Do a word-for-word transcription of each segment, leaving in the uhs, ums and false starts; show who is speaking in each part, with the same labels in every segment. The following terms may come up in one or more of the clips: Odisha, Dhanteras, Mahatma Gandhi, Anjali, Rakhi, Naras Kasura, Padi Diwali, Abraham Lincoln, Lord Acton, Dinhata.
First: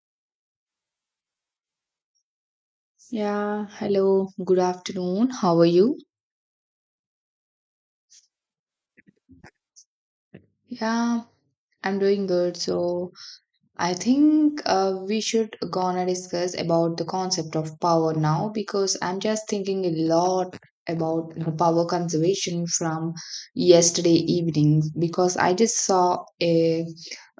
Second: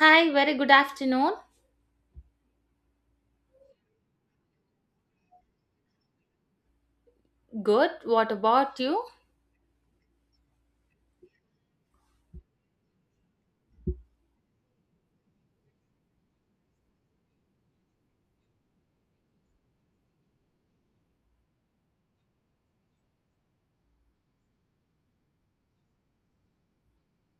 Speaker 1: Hi, very good afternoon.
Speaker 2: Yeah, hello, good afternoon. How are you?
Speaker 1: Good. What about you?
Speaker 2: Yeah, I'm doing good. So, I think uh, we should gonna discuss about the concept of power now because I'm just thinking a lot about the power conservation from yesterday evening because I just saw a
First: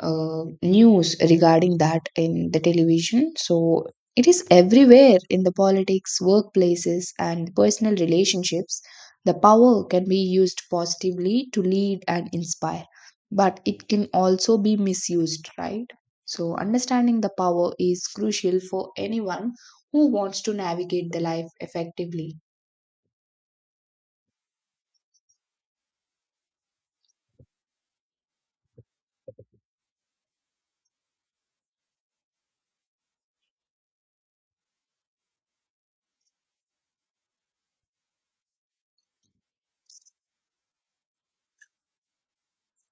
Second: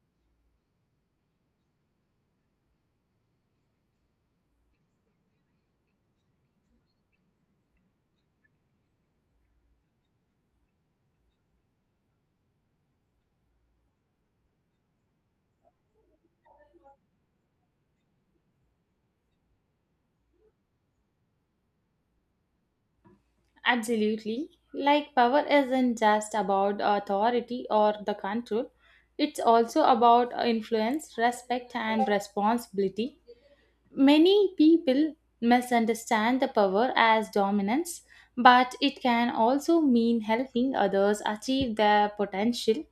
Speaker 2: uh, news regarding that in the television. So it is everywhere in the politics, workplaces, and personal relationships. The power can be used positively to lead and inspire, but it can also be misused, right? So, understanding the power is crucial for anyone who wants to navigate the life effectively.
Speaker 1: Absolutely. Like, power isn't just about authority or the control, it's also about influence, respect, and responsibility. Many people misunderstand the power as dominance, but it can also mean helping others achieve their potential.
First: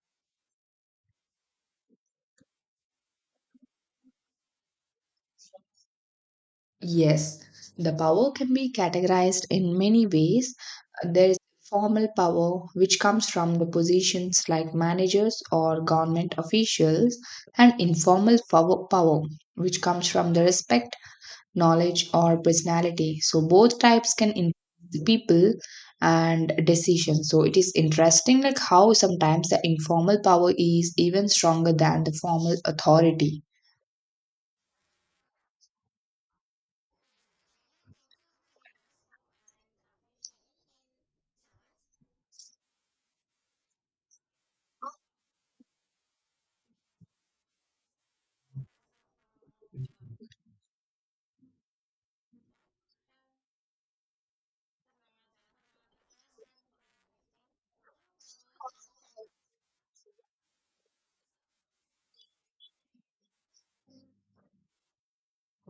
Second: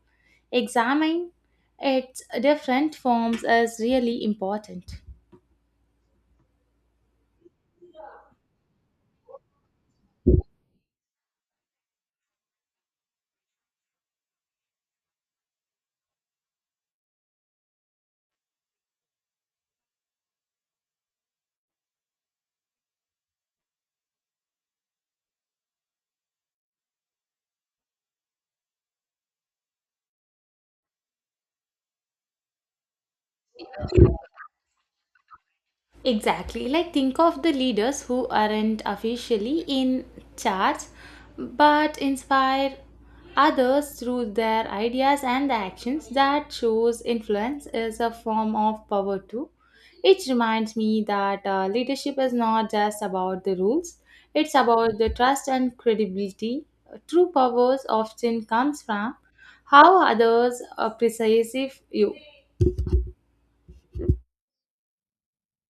Speaker 1: Examining its different forms is really important.
Speaker 2: Yes, the power can be categorized in many ways. There is formal power, which comes from the positions like managers or government officials, and informal pow- power, which comes from the respect knowledge, or personality. So both types can influence the people and decisions. So it is interesting like how sometimes the informal power is even stronger than the formal authority.
Speaker 1: Exactly. Like, think of the leaders who aren't officially in charge but inspire others through their ideas and the actions. That shows influence is a form of power, too. It reminds me that uh, leadership is not just about the rules, it's about the trust and credibility. True powers often comes from how others uh, perceive you.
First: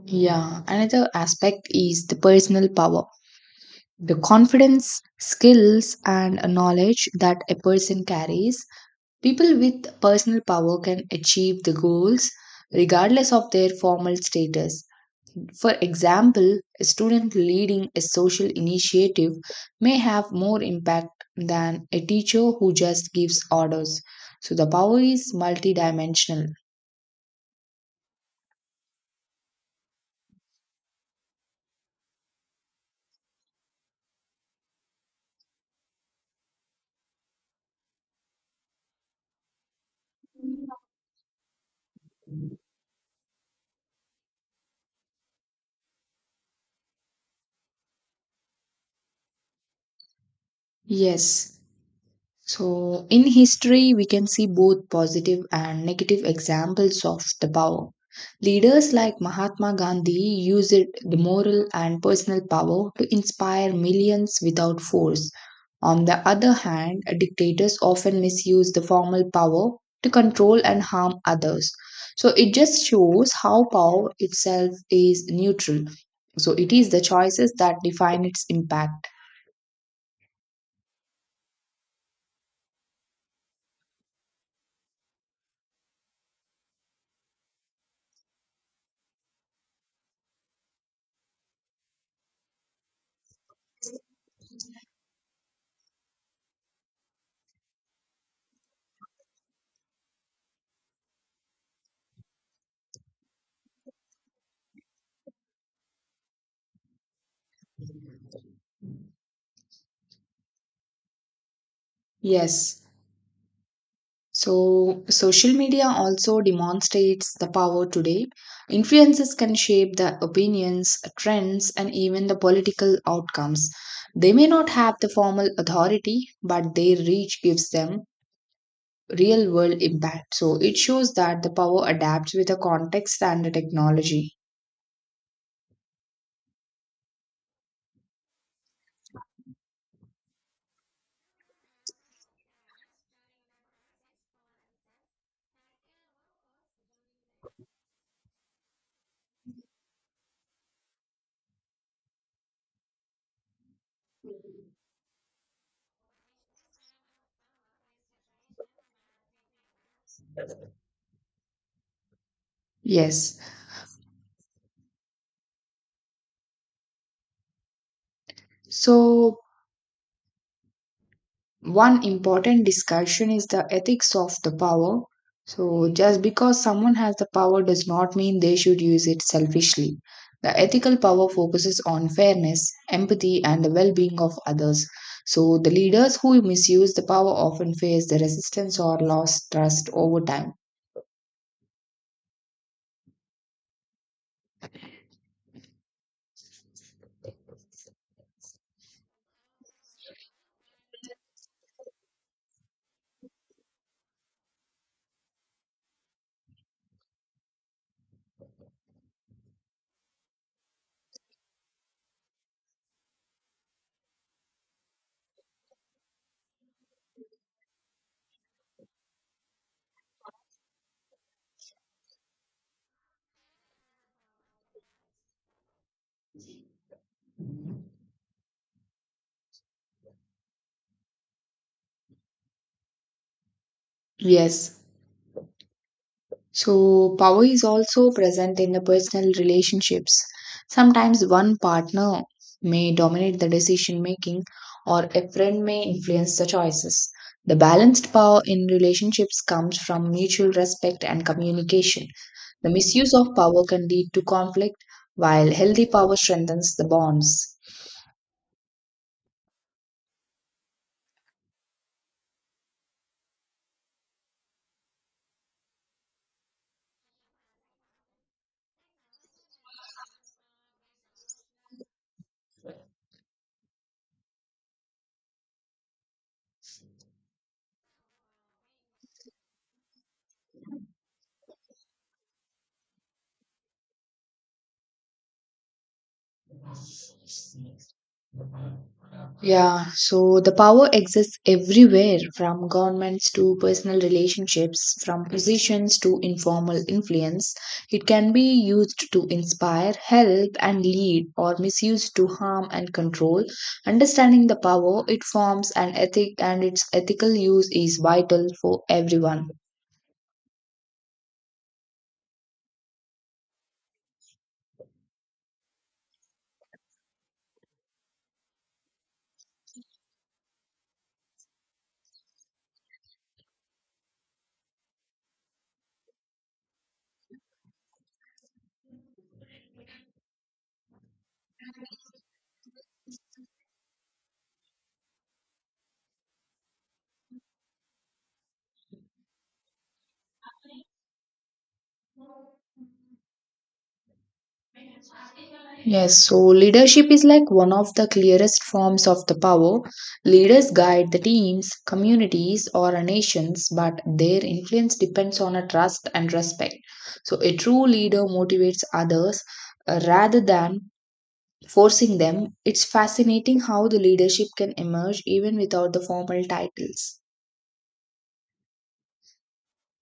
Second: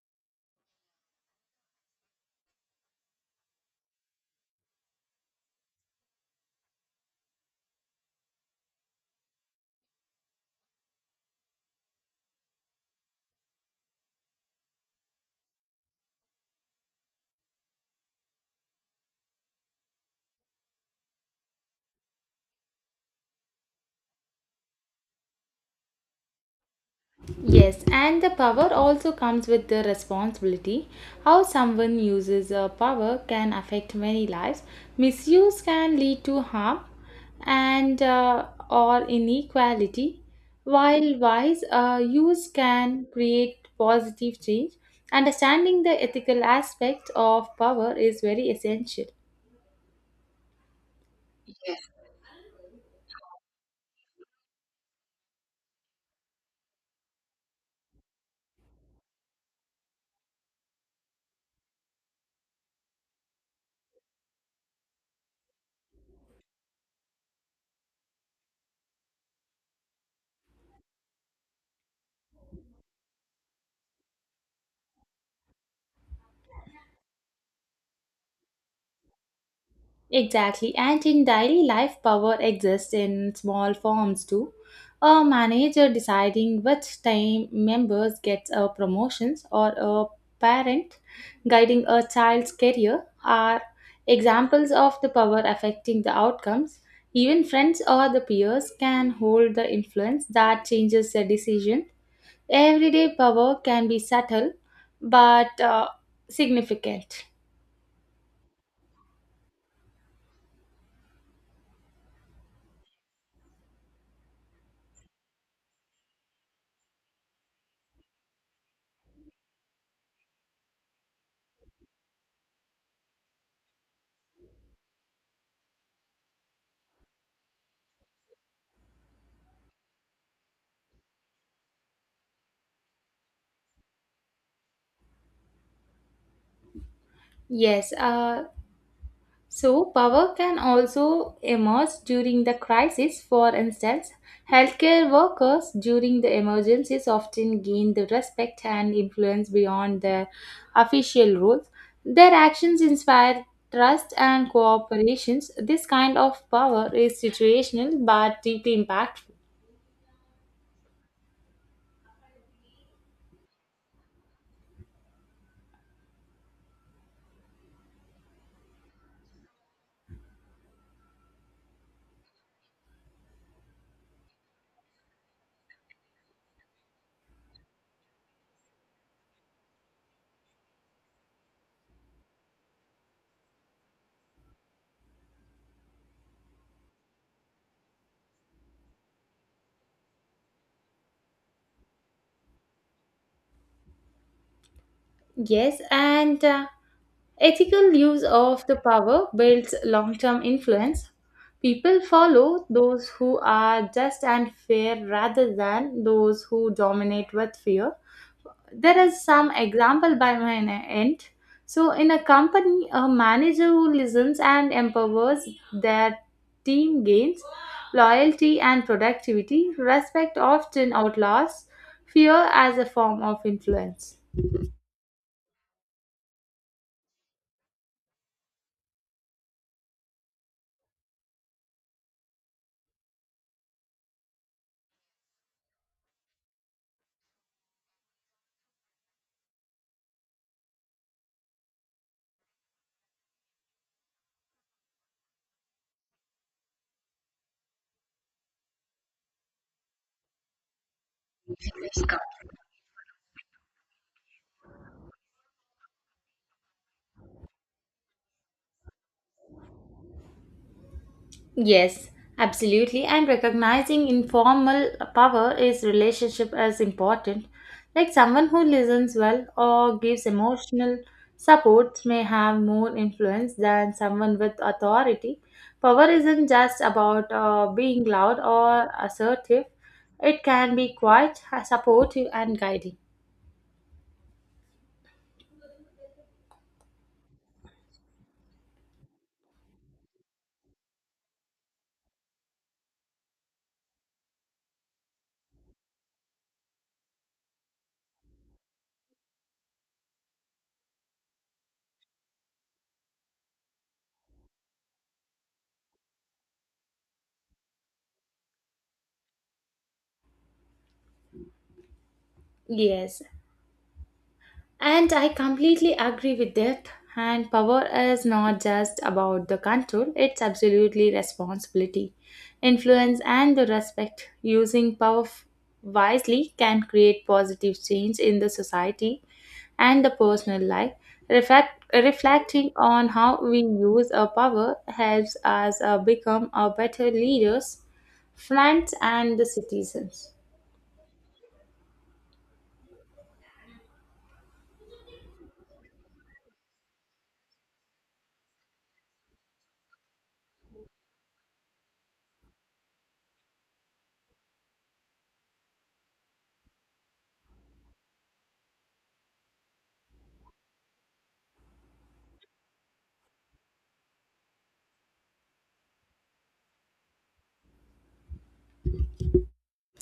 Speaker 2: Yeah, another aspect is the personal power. The confidence, skills, and knowledge that a person carries. People with personal power can achieve the goals regardless of their formal status. For example, a student leading a social initiative may have more impact than a teacher who just gives orders. So the power is multidimensional.
Speaker 1: Yes, and the power also comes with the responsibility. How someone uses a power can affect many lives. Misuse can lead to harm and uh, or inequality, while wise uh, use can create positive change. Understanding the ethical aspect of power is very essential.
Speaker 2: Yes. So in history, we can see both positive and negative examples of the power. Leaders like Mahatma Gandhi used the moral and personal power to inspire millions without force. On the other hand, dictators often misuse the formal power to control and harm others. So it just shows how power itself is neutral. So it is the choices that define its impact.
Speaker 1: Exactly, and in daily life, power exists in small forms too. A manager deciding which team members gets a promotions, or a parent guiding a child's career are examples of the power affecting the outcomes. Even friends or the peers can hold the influence that changes the decision. Everyday power can be subtle but uh, significant.
Speaker 2: Yes. So social media also demonstrates the power today. Influences can shape the opinions, trends, and even the political outcomes. They may not have the formal authority, but their reach gives them real world impact. So it shows that the power adapts with the context and the technology.
Speaker 1: Yes, uh, So, power can also emerge during the crisis. For instance, healthcare workers during the emergencies often gain the respect and influence beyond their official roles. Their actions inspire trust and cooperations. This kind of power is situational but deeply impactful.
Speaker 2: Yes. So one important discussion is the ethics of the power. So just because someone has the power does not mean they should use it selfishly. The ethical power focuses on fairness, empathy, and the well being of others. So the leaders who misuse the power often face the resistance or lost trust over time.
Speaker 1: Yes, and uh, ethical use of the power builds long term influence. People follow those who are just and fair rather than those who dominate with fear. There is some example by my end. So, in a company, a manager who listens and empowers their team gains loyalty and productivity. Respect often outlaws fear as a form of influence.
Speaker 2: Yes. So, power is also present in the personal relationships. Sometimes one partner may dominate the decision making, or a friend may influence the choices. The balanced power in relationships comes from mutual respect and communication. The misuse of power can lead to conflict, while healthy power strengthens the bonds.
Speaker 1: Yes, absolutely. And recognizing informal power is relationship as important. Like someone who listens well or gives emotional support may have more influence than someone with authority. Power isn't just about uh, being loud or assertive. It can be quite supportive and guiding.
Speaker 2: Yeah, so the power exists everywhere from governments to personal relationships, from positions to informal influence. It can be used to inspire, help, and lead, or misused to harm and control. Understanding the power it forms an ethic, and its ethical use is vital for everyone.
Speaker 1: Yes, and I completely agree with that. And power is not just about the control, it's absolutely responsibility, influence, and the respect. Using power f- wisely can create positive change in the society and the personal life. Reflect, reflecting on how we use our power helps us uh, become a better leaders, friends, and the citizens.
Speaker 2: Yes, so leadership is like one of the clearest forms of the power. Leaders guide the teams, communities, or nations, but their influence depends on a trust and respect. So, a true leader motivates others uh, rather than forcing them. It's fascinating how the leadership can emerge even without the formal titles.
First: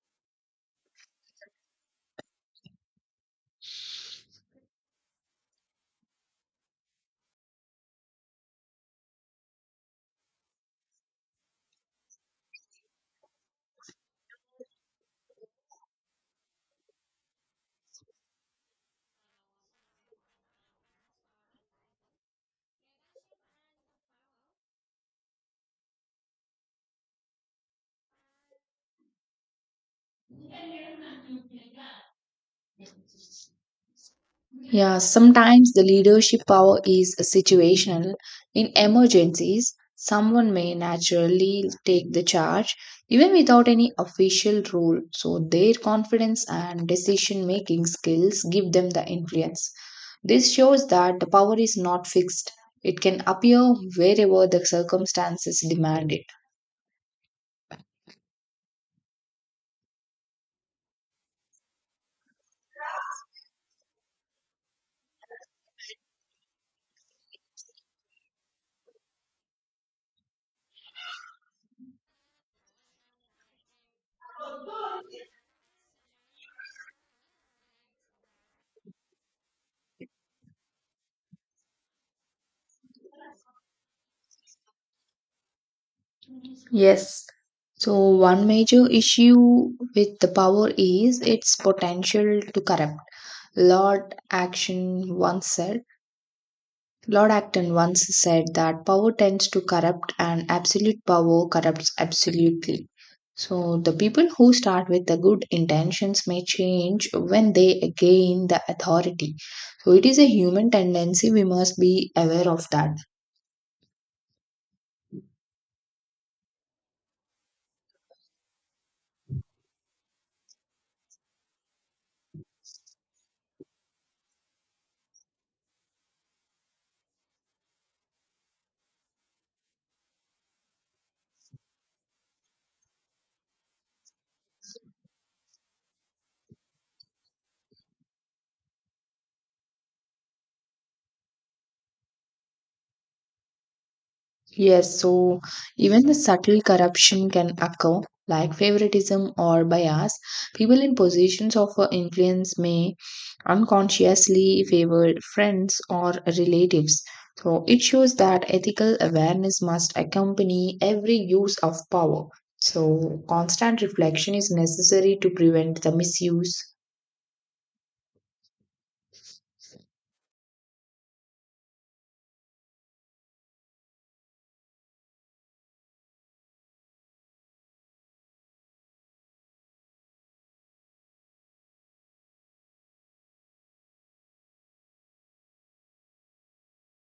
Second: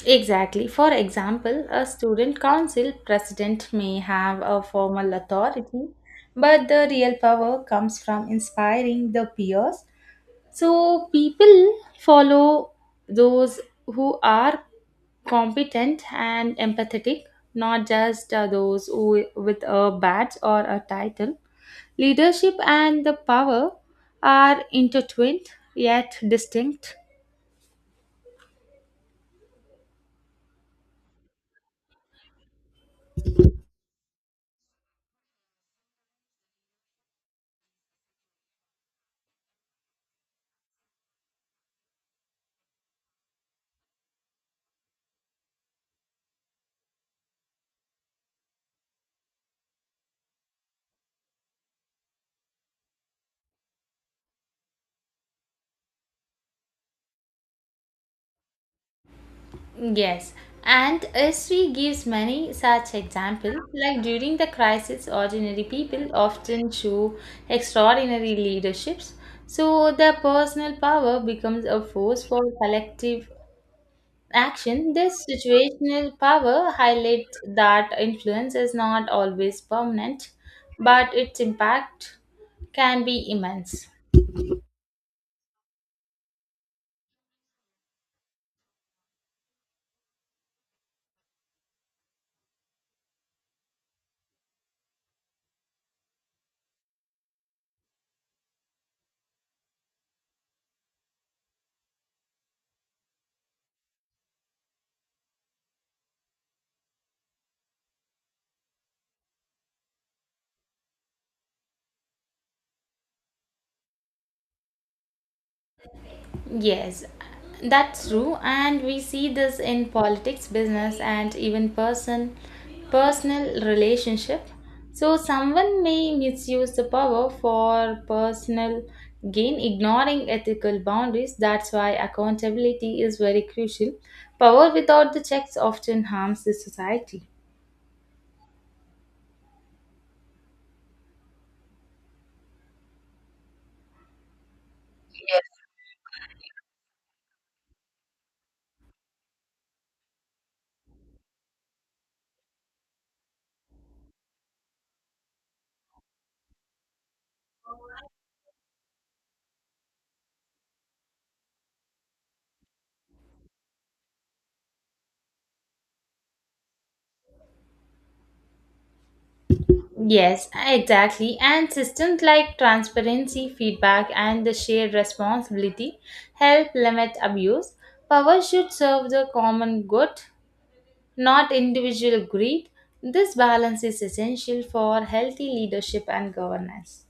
Speaker 1: Exactly. For example, a student council president may have a formal authority, but the real power comes from inspiring the peers. So people follow those who are competent and empathetic, not just uh, those who with a badge or a title. Leadership and the power are intertwined yet distinct.
Speaker 2: Yeah, sometimes the leadership power is situational. In emergencies, someone may naturally take the charge even without any official role. So, their confidence and decision making skills give them the influence. This shows that the power is not fixed, it can appear wherever the circumstances demand it.
Speaker 1: Yes, and history gives many such examples. Like during the crisis, ordinary people often show extraordinary leaderships. So their personal power becomes a force for collective action. This situational power highlights that influence is not always permanent, but its impact can be immense.
Speaker 2: Yes. So, one major issue with the power is its potential to corrupt. Lord Action once said, Lord Acton once said that power tends to corrupt and absolute power corrupts absolutely. So the people who start with the good intentions may change when they gain the authority. So it is a human tendency we must be aware of that.
Speaker 1: Yes, that's true, and we see this in politics, business, and even person personal relationship. So someone may misuse the power for personal gain, ignoring ethical boundaries. That's why accountability is very crucial. Power without the checks often harms the society.
Speaker 2: Yes, so even the subtle corruption can occur, like favoritism or bias. People in positions of uh, influence may unconsciously favor friends or relatives. So it shows that ethical awareness must accompany every use of power. So constant reflection is necessary to prevent the misuse.
Speaker 1: Yes, exactly. And systems like transparency, feedback, and the shared responsibility help limit abuse. Power should serve the common good, not individual greed. This balance is essential for healthy leadership and governance.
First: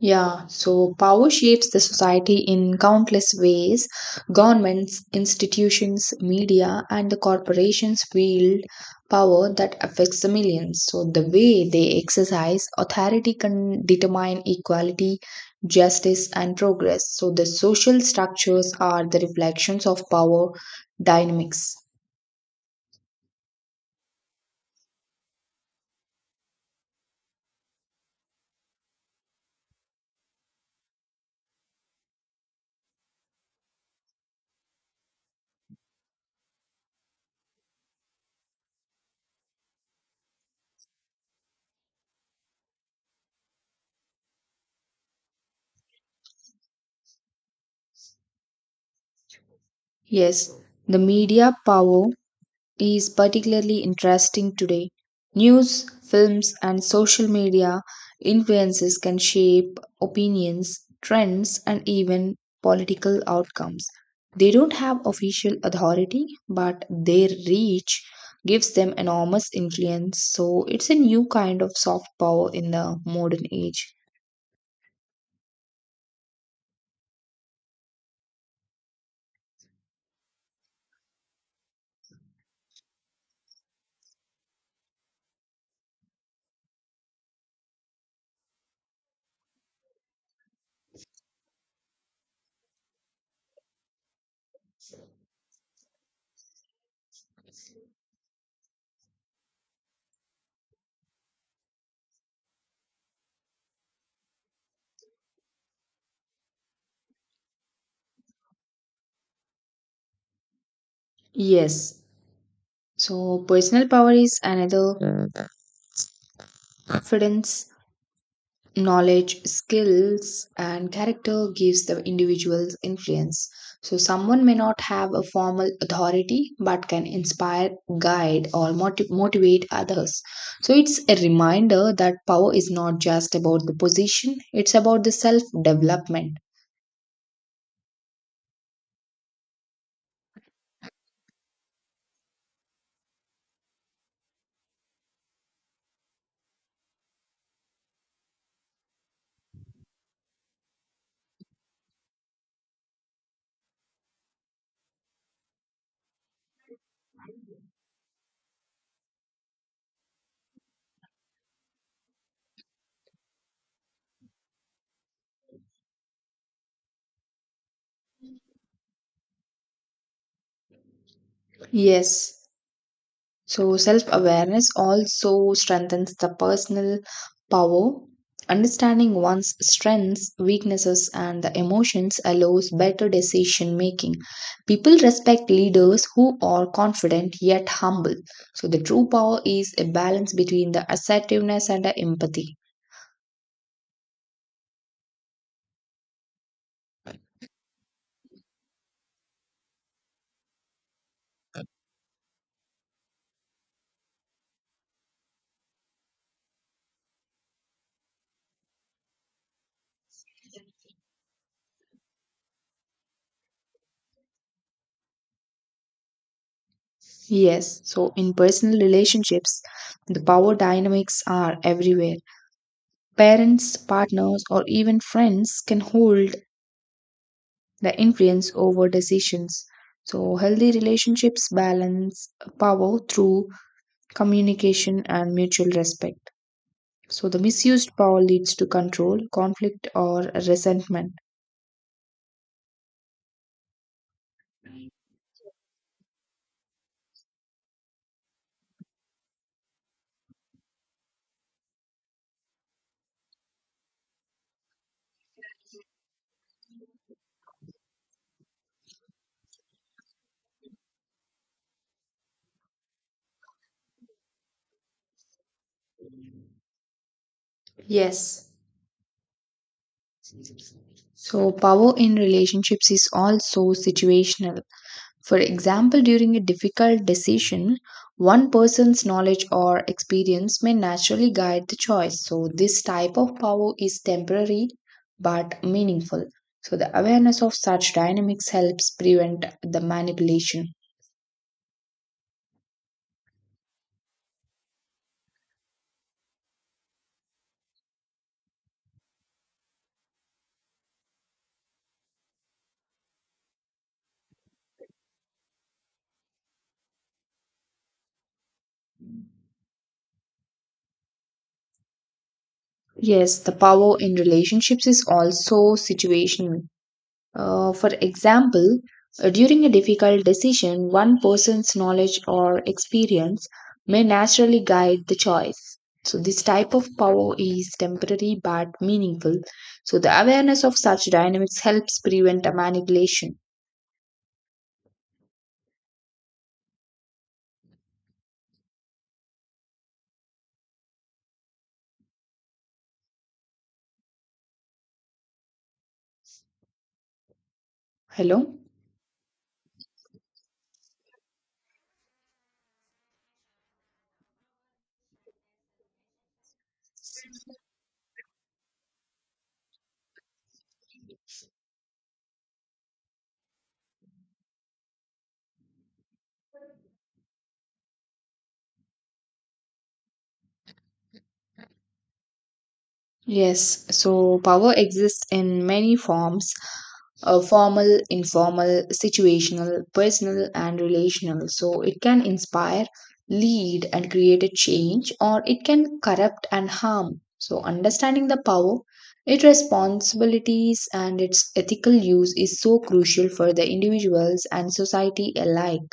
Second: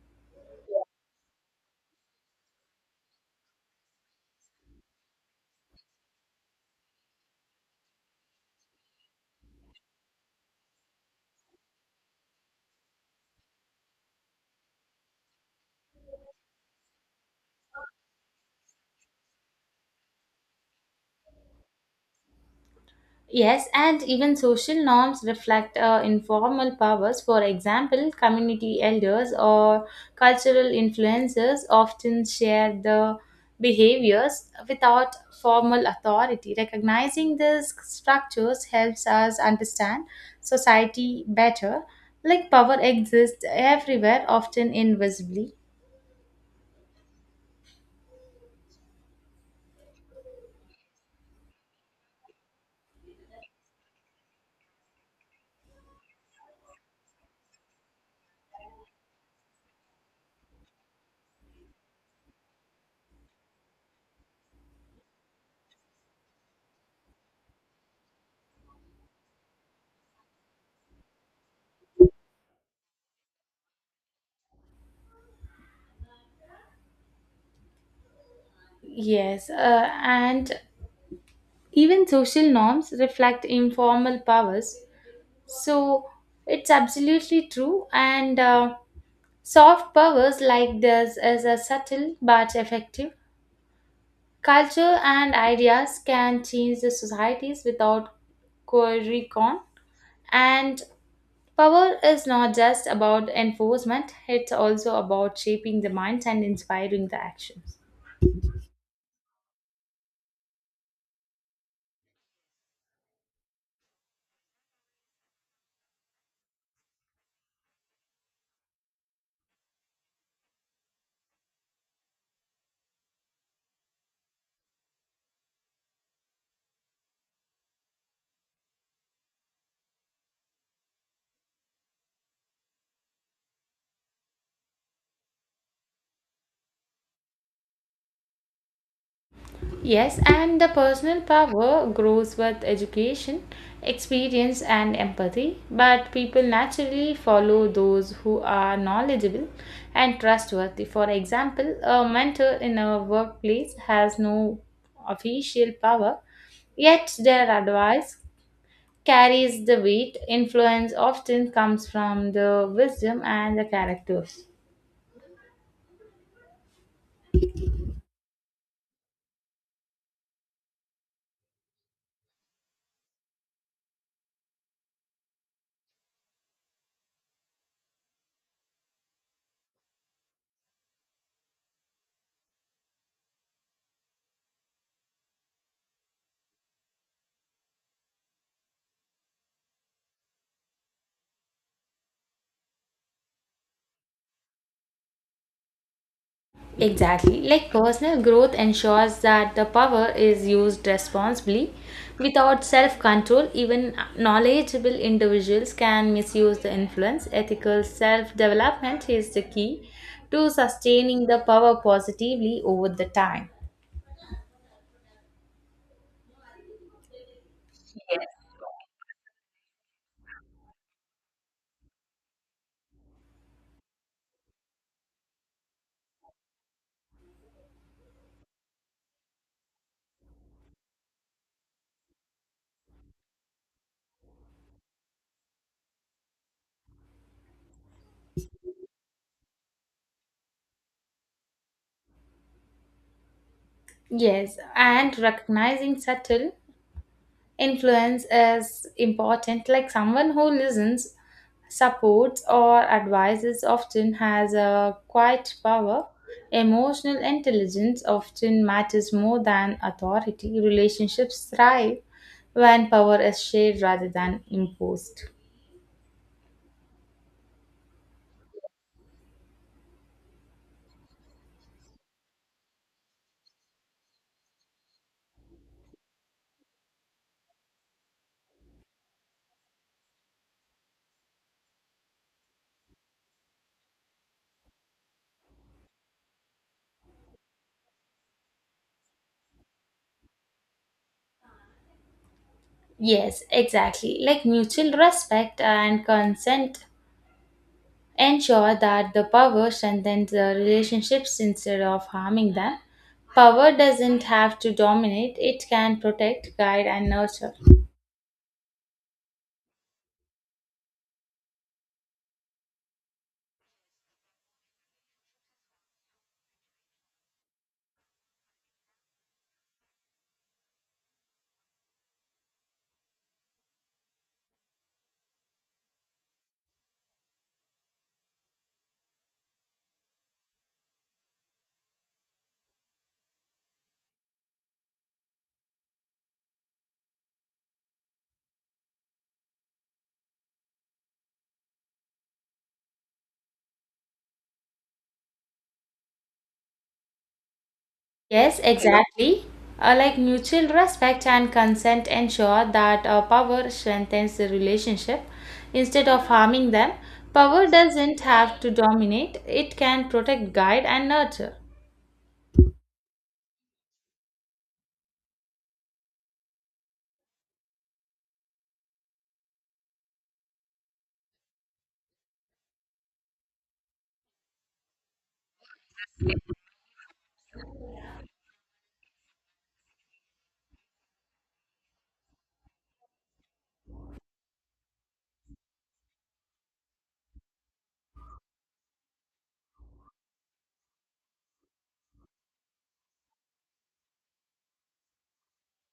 Speaker 2: Yeah, so power shapes the society in countless ways. Governments, institutions, media, and the corporations wield power that affects the millions. So the way they exercise authority can determine equality, justice, and progress. So the social structures are the reflections of power dynamics.
Speaker 1: Yes, and even social norms reflect uh, informal powers. For example, community elders or cultural influencers often share the behaviors without formal authority. Recognizing these structures helps us understand society better. Like power exists everywhere, often invisibly.
Speaker 2: Yes, the media power is particularly interesting today. News, films, and social media influences can shape opinions, trends, and even political outcomes. They don't have official authority, but their reach gives them enormous influence. So it's a new kind of soft power in the modern age.
Speaker 1: Yes, uh, and even social norms reflect informal powers. So it's absolutely true. And uh, soft powers like this is a subtle but effective. Culture and ideas can change the societies without coercion. And power is not just about enforcement; it's also about shaping the minds and inspiring the actions.
Speaker 2: Yes. So personal power is another confidence knowledge skills and character gives the individual's influence so someone may not have a formal authority but can inspire guide or motiv- motivate others so it's a reminder that power is not just about the position it's about the self development
Speaker 1: Yes, and the personal power grows with education, experience, and empathy. But people naturally follow those who are knowledgeable and trustworthy. For example, a mentor in a workplace has no official power, yet their advice carries the weight. Influence often comes from the wisdom and the characters.
Speaker 2: yes. So, self awareness also strengthens the personal power. Understanding one's strengths, weaknesses, and the emotions allows better decision making. People respect leaders who are confident yet humble. So, the true power is a balance between the assertiveness and the empathy.
Speaker 1: Exactly. Like personal growth ensures that the power is used responsibly. Without self control, even knowledgeable individuals can misuse the influence. Ethical self development is the key to sustaining the power positively over the time.
Speaker 2: Yes, so in personal relationships, the power dynamics are everywhere. Parents, partners, or even friends can hold the influence over decisions. So, healthy relationships balance power through communication and mutual respect. So, the misused power leads to control, conflict, or resentment.
Speaker 1: Yes, and recognizing subtle influence is important, like someone who listens, supports, or advises often has a quiet power. Emotional intelligence often matters more than authority. Relationships thrive when power is shared rather than imposed.
Speaker 2: Yes. So, power in relationships is also situational. For example, during a difficult decision, one person's knowledge or experience may naturally guide the choice. So, this type of power is temporary but meaningful. So, the awareness of such dynamics helps prevent the manipulation.
Speaker 1: Yes, exactly. Like mutual respect and consent ensure that the power strengthens the relationships instead of harming them. Power doesn't have to dominate, it can protect, guide, and nurture.
Speaker 2: Yes, the power in relationships is also situational. Uh, for example, uh, during a difficult decision, one person's knowledge or experience may naturally guide the choice. So, this type of power is temporary but meaningful. So, the awareness of such dynamics helps prevent a manipulation. Hello?
Speaker 1: Yes, exactly. Uh, like mutual respect and consent ensure that uh, power strengthens the relationship instead of harming them. Power doesn't have to dominate, it can protect, guide, and nurture.
Speaker 2: Yes, so power exists in many forms uh, formal, informal, situational, personal, and relational. So it can inspire, lead, and create a change, or it can corrupt and harm. So understanding the power, its responsibilities, and its ethical use is so crucial for the individuals and society alike.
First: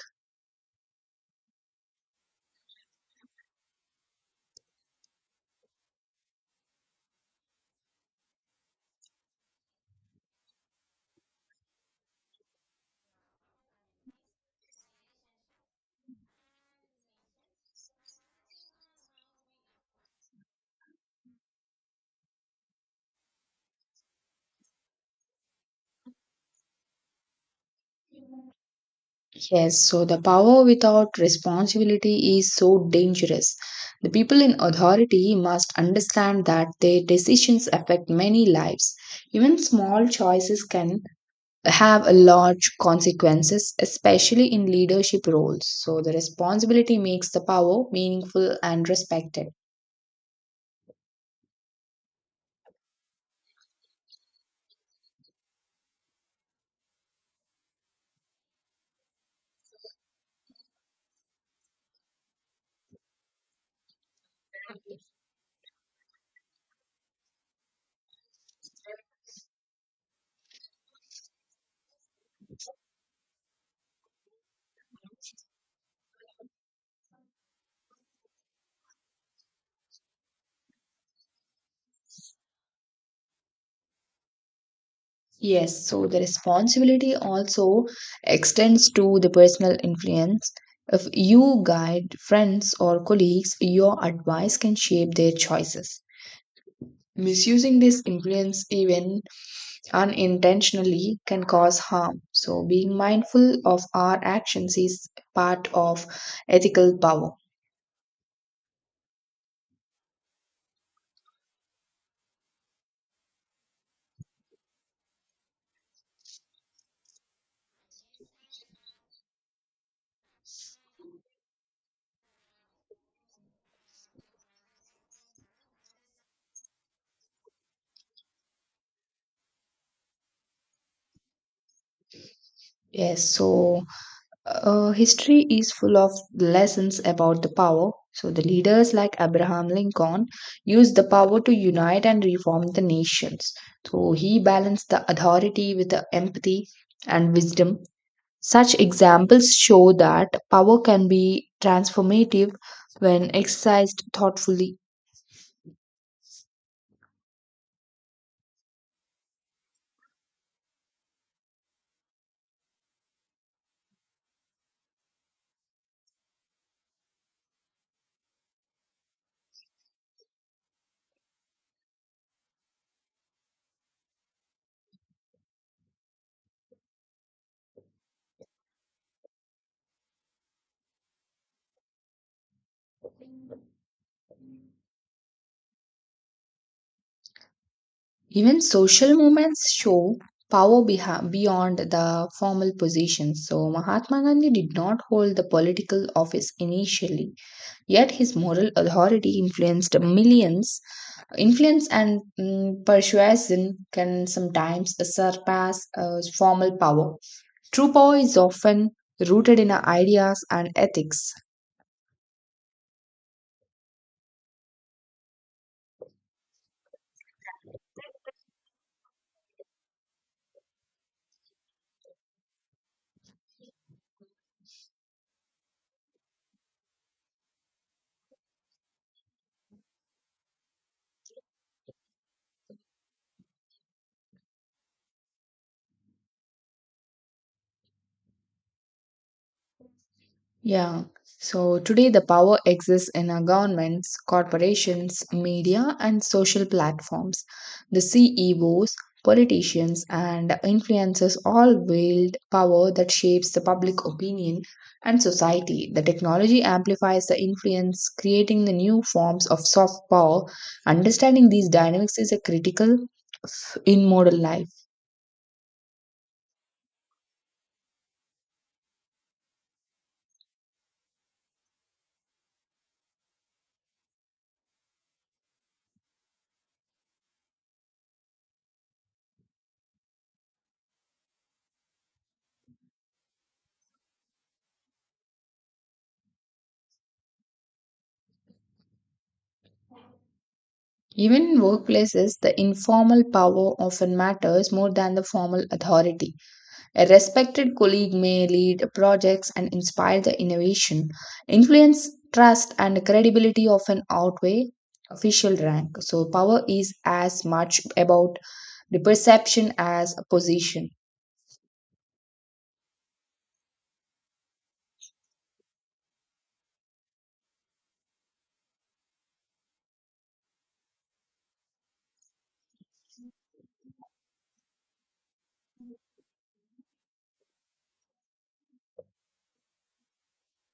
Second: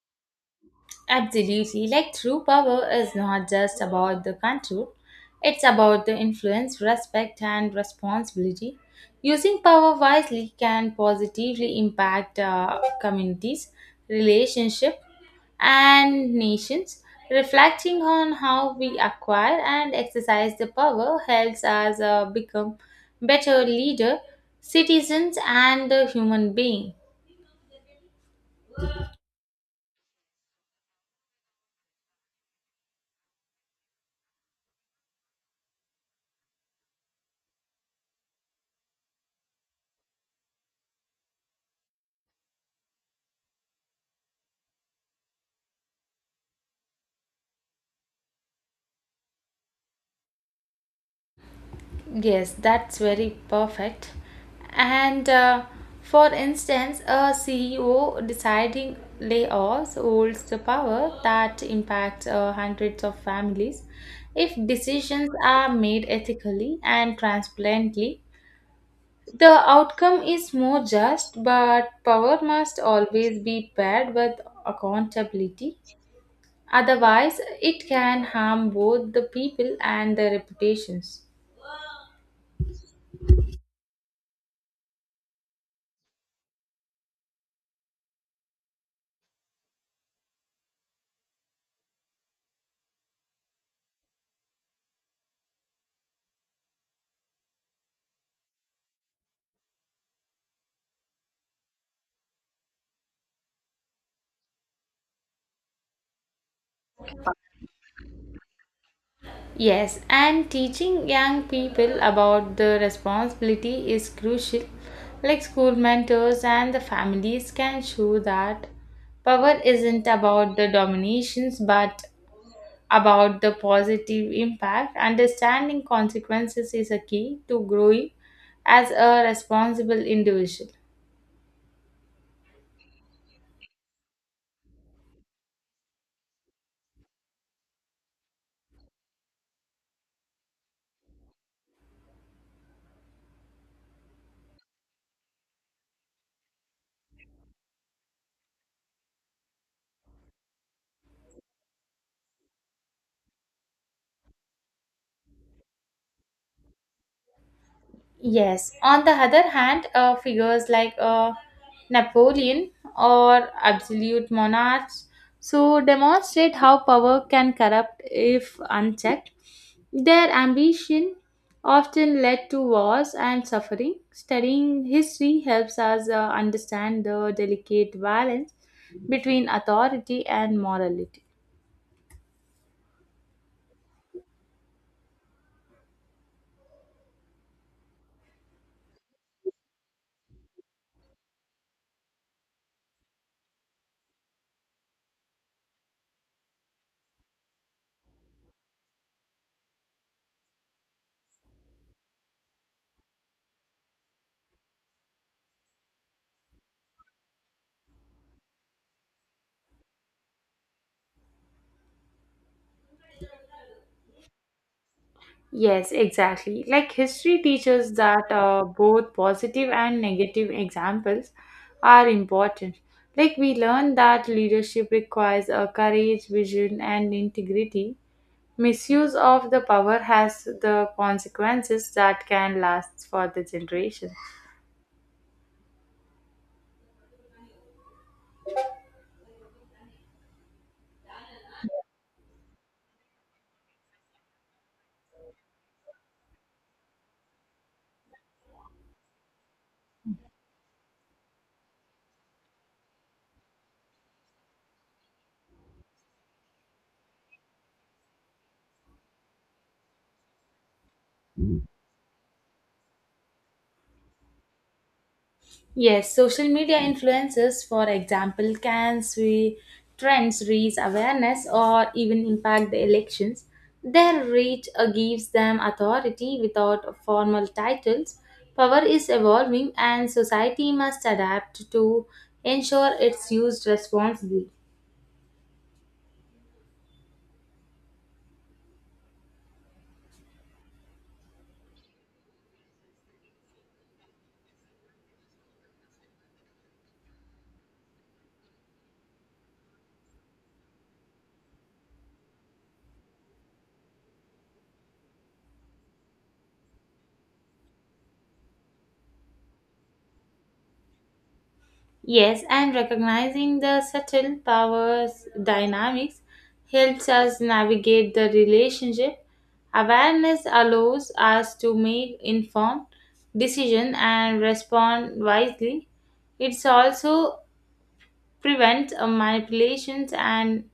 Speaker 1: Absolutely. Like true power is not just about the control, it's about the influence, respect, and responsibility. Using power wisely can positively impact uh, communities, relationships, and nations. Reflecting on how we acquire and exercise the power helps us uh, become better leader, citizens, and a human being.
Speaker 2: Yes, so the power without responsibility is so dangerous. The people in authority must understand that their decisions affect many lives. Even small choices can have a large consequences, especially in leadership roles. So the responsibility makes the power meaningful and respected.
Speaker 1: Yes, that's very perfect. And uh, for instance, a C E O deciding layoffs holds the power that impacts uh, hundreds of families. If decisions are made ethically and transparently, the outcome is more just, but power must always be paired with accountability. Otherwise, it can harm both the people and their reputations.
Speaker 2: Yes, so the responsibility also extends to the personal influence. If you guide friends or colleagues, your advice can shape their choices. Misusing this influence, even unintentionally, can cause harm. So, being mindful of our actions is part of ethical power.
Speaker 1: Yes, and teaching young people about the responsibility is crucial. Like school mentors and the families can show that power isn't about the dominations but about the positive impact. Understanding consequences is a key to growing as a responsible individual.
Speaker 2: Yes, so Uh, history is full of lessons about the power. So, the leaders like Abraham Lincoln used the power to unite and reform the nations. So, he balanced the authority with the empathy and wisdom. Such examples show that power can be transformative when exercised thoughtfully.
Speaker 1: Yes. On the other hand, uh, figures like uh, Napoleon or absolute monarchs so demonstrate how power can corrupt if unchecked. Their ambition often led to wars and suffering. Studying history helps us uh, understand the delicate balance between authority and morality.
Speaker 2: Even social movements show power beha- beyond the formal positions. So, Mahatma Gandhi did not hold the political office initially, yet his moral authority influenced millions. Influence and mm, persuasion can sometimes surpass uh, formal power. True power is often rooted in our ideas and ethics.
Speaker 1: Yes, exactly. Like history teaches that uh, both positive and negative examples are important. Like we learn that leadership requires a courage, vision, and integrity. Misuse of the power has the consequences that can last for the generation.
Speaker 2: Yeah. So today the power exists in our governments, corporations, media, and social platforms. The C E Os, politicians, and influencers all wield power that shapes the public opinion and society. The technology amplifies the influence, creating the new forms of soft power. Understanding these dynamics is a critical f- in modern life.
Speaker 1: Yes, social media influencers, for example, can sweep trends, raise awareness, or even impact the elections. Their reach uh, gives them authority without formal titles. Power is evolving, and society must adapt to ensure it's used responsibly.
Speaker 2: Even in workplaces, the informal power often matters more than the formal authority. A respected colleague may lead projects and inspire the innovation. Influence, trust, and credibility often outweigh official rank. So, power is as much about the perception as a position.
Speaker 1: Yes, and recognizing the subtle powers dynamics helps us navigate the relationship. Awareness allows us to make informed decisions and respond wisely. It also prevents uh, manipulations and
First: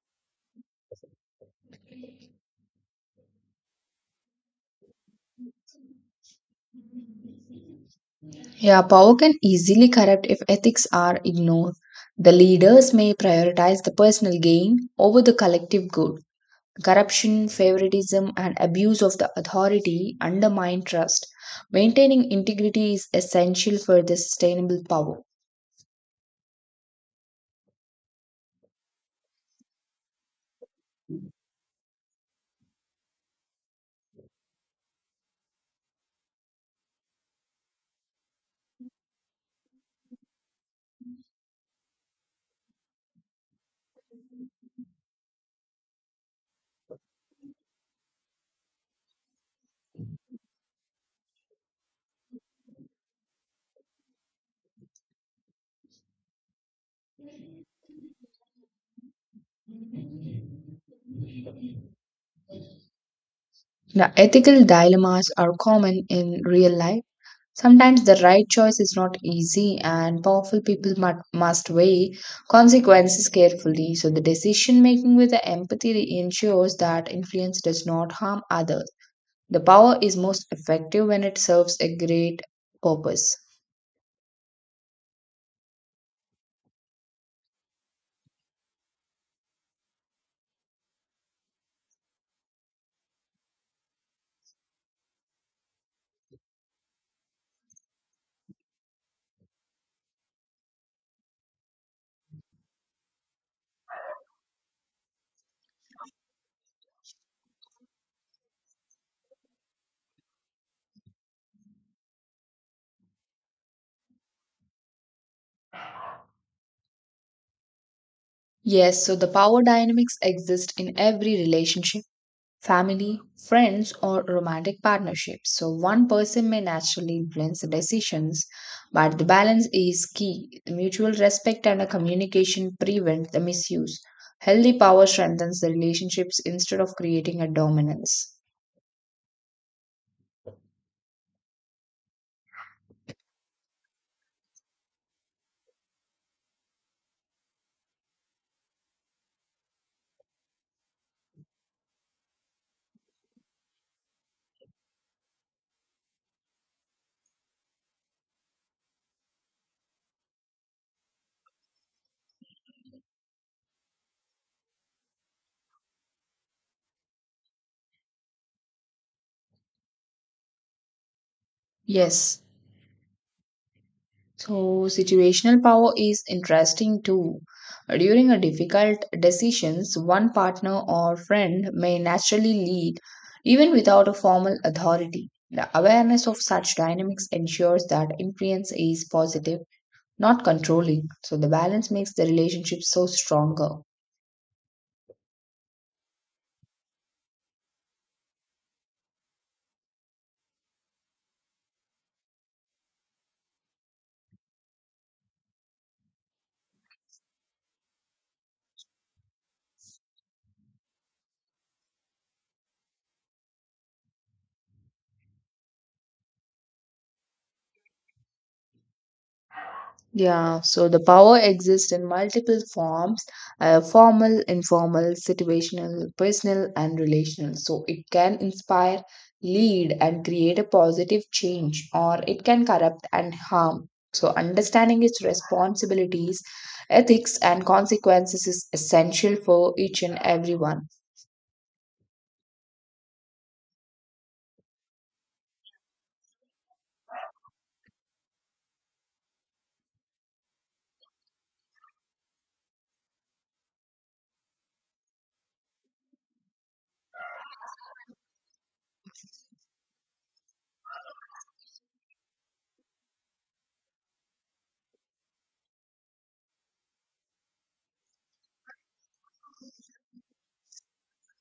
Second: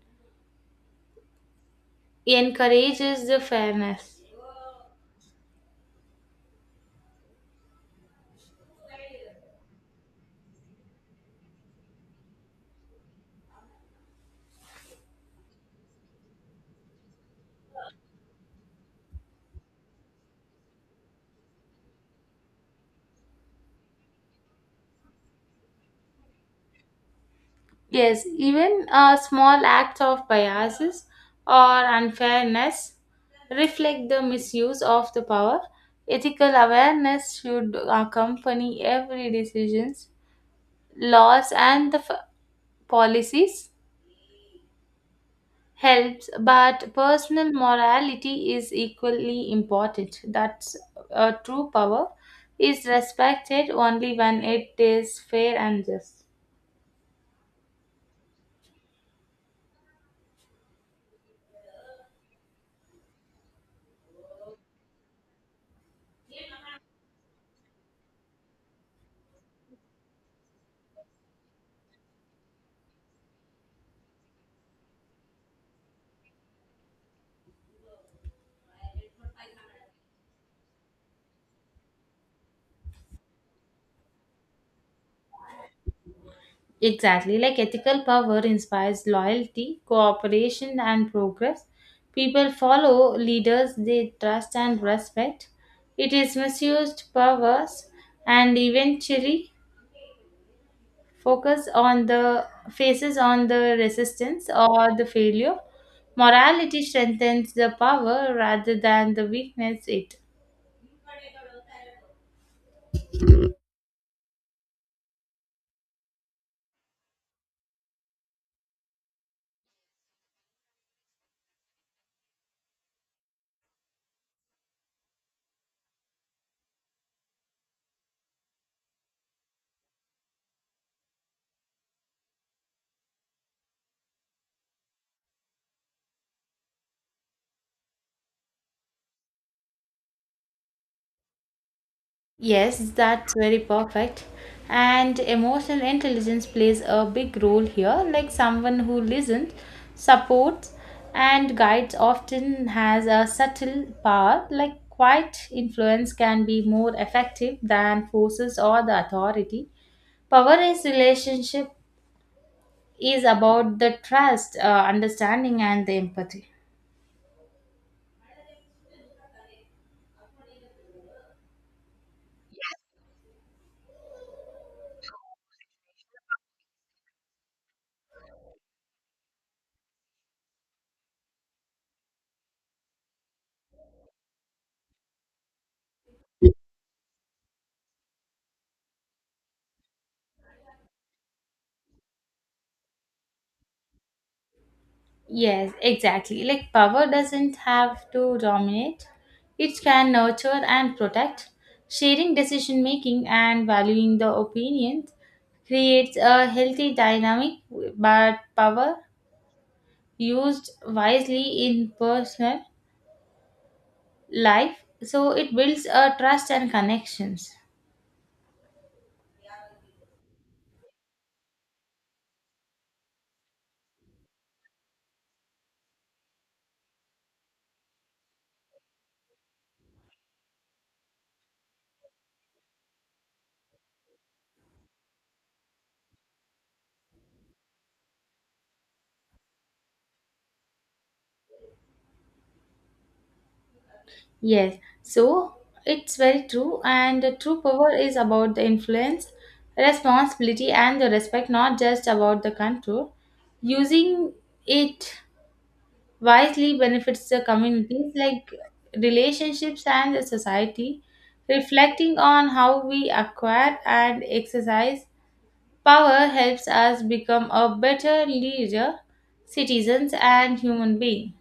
Speaker 1: encourages the fairness.
Speaker 2: Yeah, power can easily corrupt if ethics are ignored. The leaders may prioritize the personal gain over the collective good. Corruption, favoritism, and abuse of the authority undermine trust. Maintaining integrity is essential for the sustainable power.
Speaker 1: Yes, even uh, small acts of biases or unfairness reflect the misuse of the power. Ethical awareness should accompany every decisions, laws and the f- policies helps, but personal morality is equally important. That's a true power is respected only when it is fair and just.
Speaker 2: The ethical dilemmas are common in real life. Sometimes the right choice is not easy, and powerful people mu- must weigh consequences carefully. So, the decision making with the empathy ensures that influence does not harm others. The power is most effective when it serves a great purpose.
Speaker 1: Exactly, like ethical power inspires loyalty, cooperation, and progress. People follow leaders they trust and respect. It is misused powers and eventually focus on the faces on the resistance or the failure. Morality strengthens the power rather than the weakness it.
Speaker 2: Yes, so the power dynamics exist in every relationship, family, friends, or romantic partnerships. So one person may naturally influence the decisions, but the balance is key. The mutual respect and a communication prevent the misuse. Healthy power strengthens the relationships instead of creating a dominance.
Speaker 1: Yes, that's very perfect. And emotional intelligence plays a big role here. Like someone who listens, supports, and guides often has a subtle power. Like quiet influence can be more effective than forces or the authority. Power is relationship is about the trust, uh, understanding, and the empathy.
Speaker 2: Yes. So, situational power is interesting too. During a difficult decisions, one partner or friend may naturally lead even without a formal authority. The awareness of such dynamics ensures that influence is positive, not controlling. So the balance makes the relationship so stronger.
Speaker 1: Yes, exactly. Like power doesn't have to dominate, it can nurture and protect. Sharing decision making and valuing the opinions creates a healthy dynamic, but power used wisely in personal life so it builds a trust and connections.
Speaker 2: Yeah, so the power exists in multiple forms uh, formal, informal, situational, personal, and relational. So it can inspire, lead, and create a positive change, or it can corrupt and harm. So understanding its responsibilities, ethics, and consequences is essential for each and everyone.
Speaker 1: Yes, so it's very true, and the true power is about the influence, responsibility, and the respect, not just about the control. Using it wisely benefits the communities like relationships and the society. Reflecting on how we acquire and exercise power helps us become a better leader, citizens, and human being.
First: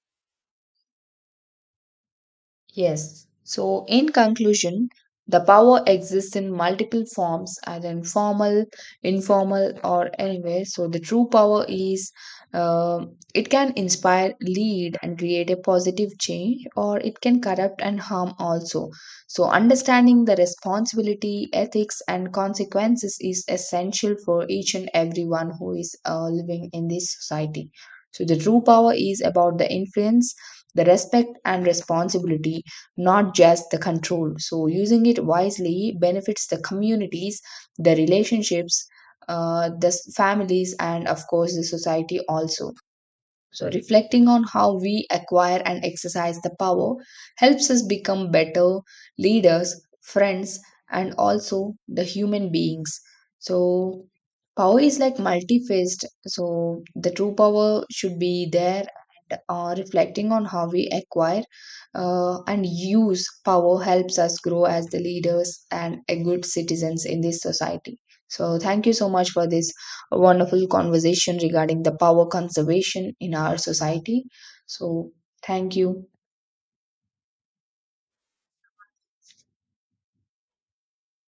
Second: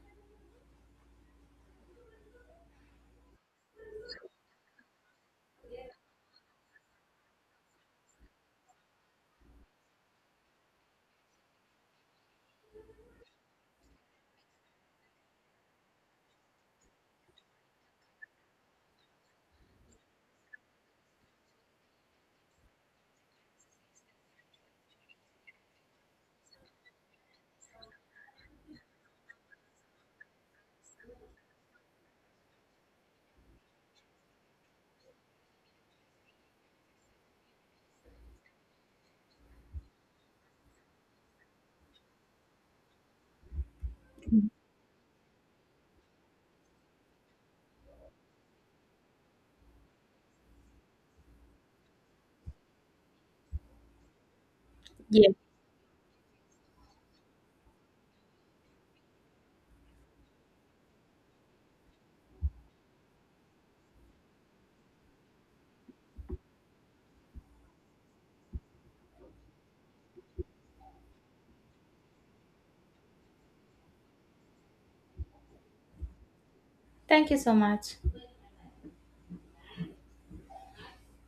Speaker 2: Yes. So, in conclusion, the power exists in multiple forms, either informal, informal, or anywhere. So, the true power is uh, it can inspire, lead, and create a positive change, or it can corrupt and harm also. So, understanding the responsibility, ethics, and consequences is essential for each and everyone who is uh, living in this society. So, the true power is about the influence, the respect, and responsibility not just the control. So, using it wisely benefits the communities, the relationships, uh, the s- families, and of course, the society also. So, reflecting on how we acquire and exercise the power helps us become better leaders, friends, and also the human beings. So, power is like
Speaker 1: Yes,
Speaker 2: multi-faced. So, the true power should be there. And, uh, reflecting on how we acquire uh, and use power helps us grow as the leaders and a good citizens in this society. So, thank you so much for this a wonderful conversation regarding the power conservation in our society. So, thank you.
Speaker 1: thank you so much.